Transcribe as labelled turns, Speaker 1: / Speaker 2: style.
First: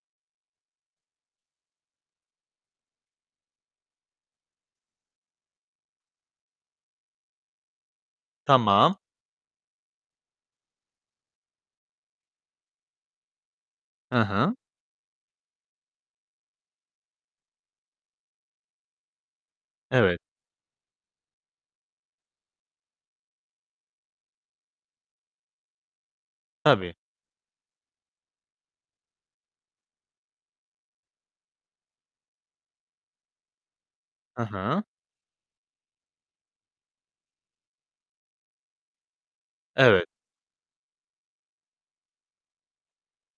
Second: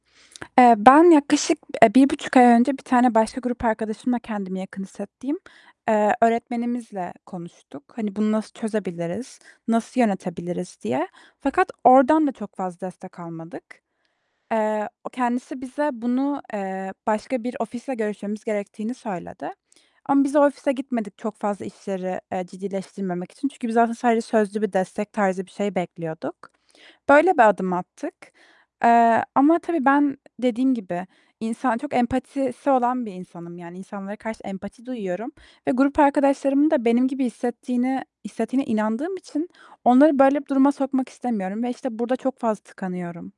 Speaker 1: Eee, ben yaklaşık, eee, 1.5 ay önce, bir tane başka grup arkadaşımla, kendimi yakın hissettiğim, eee, öğretmenimizle konuştuk. Hani bunu nasıl
Speaker 2: Tamam.
Speaker 1: çözebiliriz, nasıl yönetebiliriz? diye. Fakat oradan da çok fazla destek almadık.
Speaker 2: He hı.
Speaker 1: Eee, o kendisi bize bunu, eee, başka bir ofisle görüşmemiz gerektiğini söyledi.
Speaker 2: Evet.
Speaker 1: Ama biz o ofise gitmedik çok fazla işleri, eee, ciddileştirmemek için. Çünkü biz aslında sadece sözlü bir destek tarzı bir şey bekliyorduk.
Speaker 2: Tabii.
Speaker 1: Böyle bir adım attık. Eee, ama tabii ben dediğim gibi, insan çok empatisi olan bir insanım. Yani insanlara karşı
Speaker 2: He hı.
Speaker 1: empati duyuyorum ve grup arkadaşlarımın da benim gibi hissettiğini hissetiğine inandığım için
Speaker 2: Evet.
Speaker 1: onları böyle bir duruma sokmak istemiyorum ve işte burada çok fazla tıkanıyorum.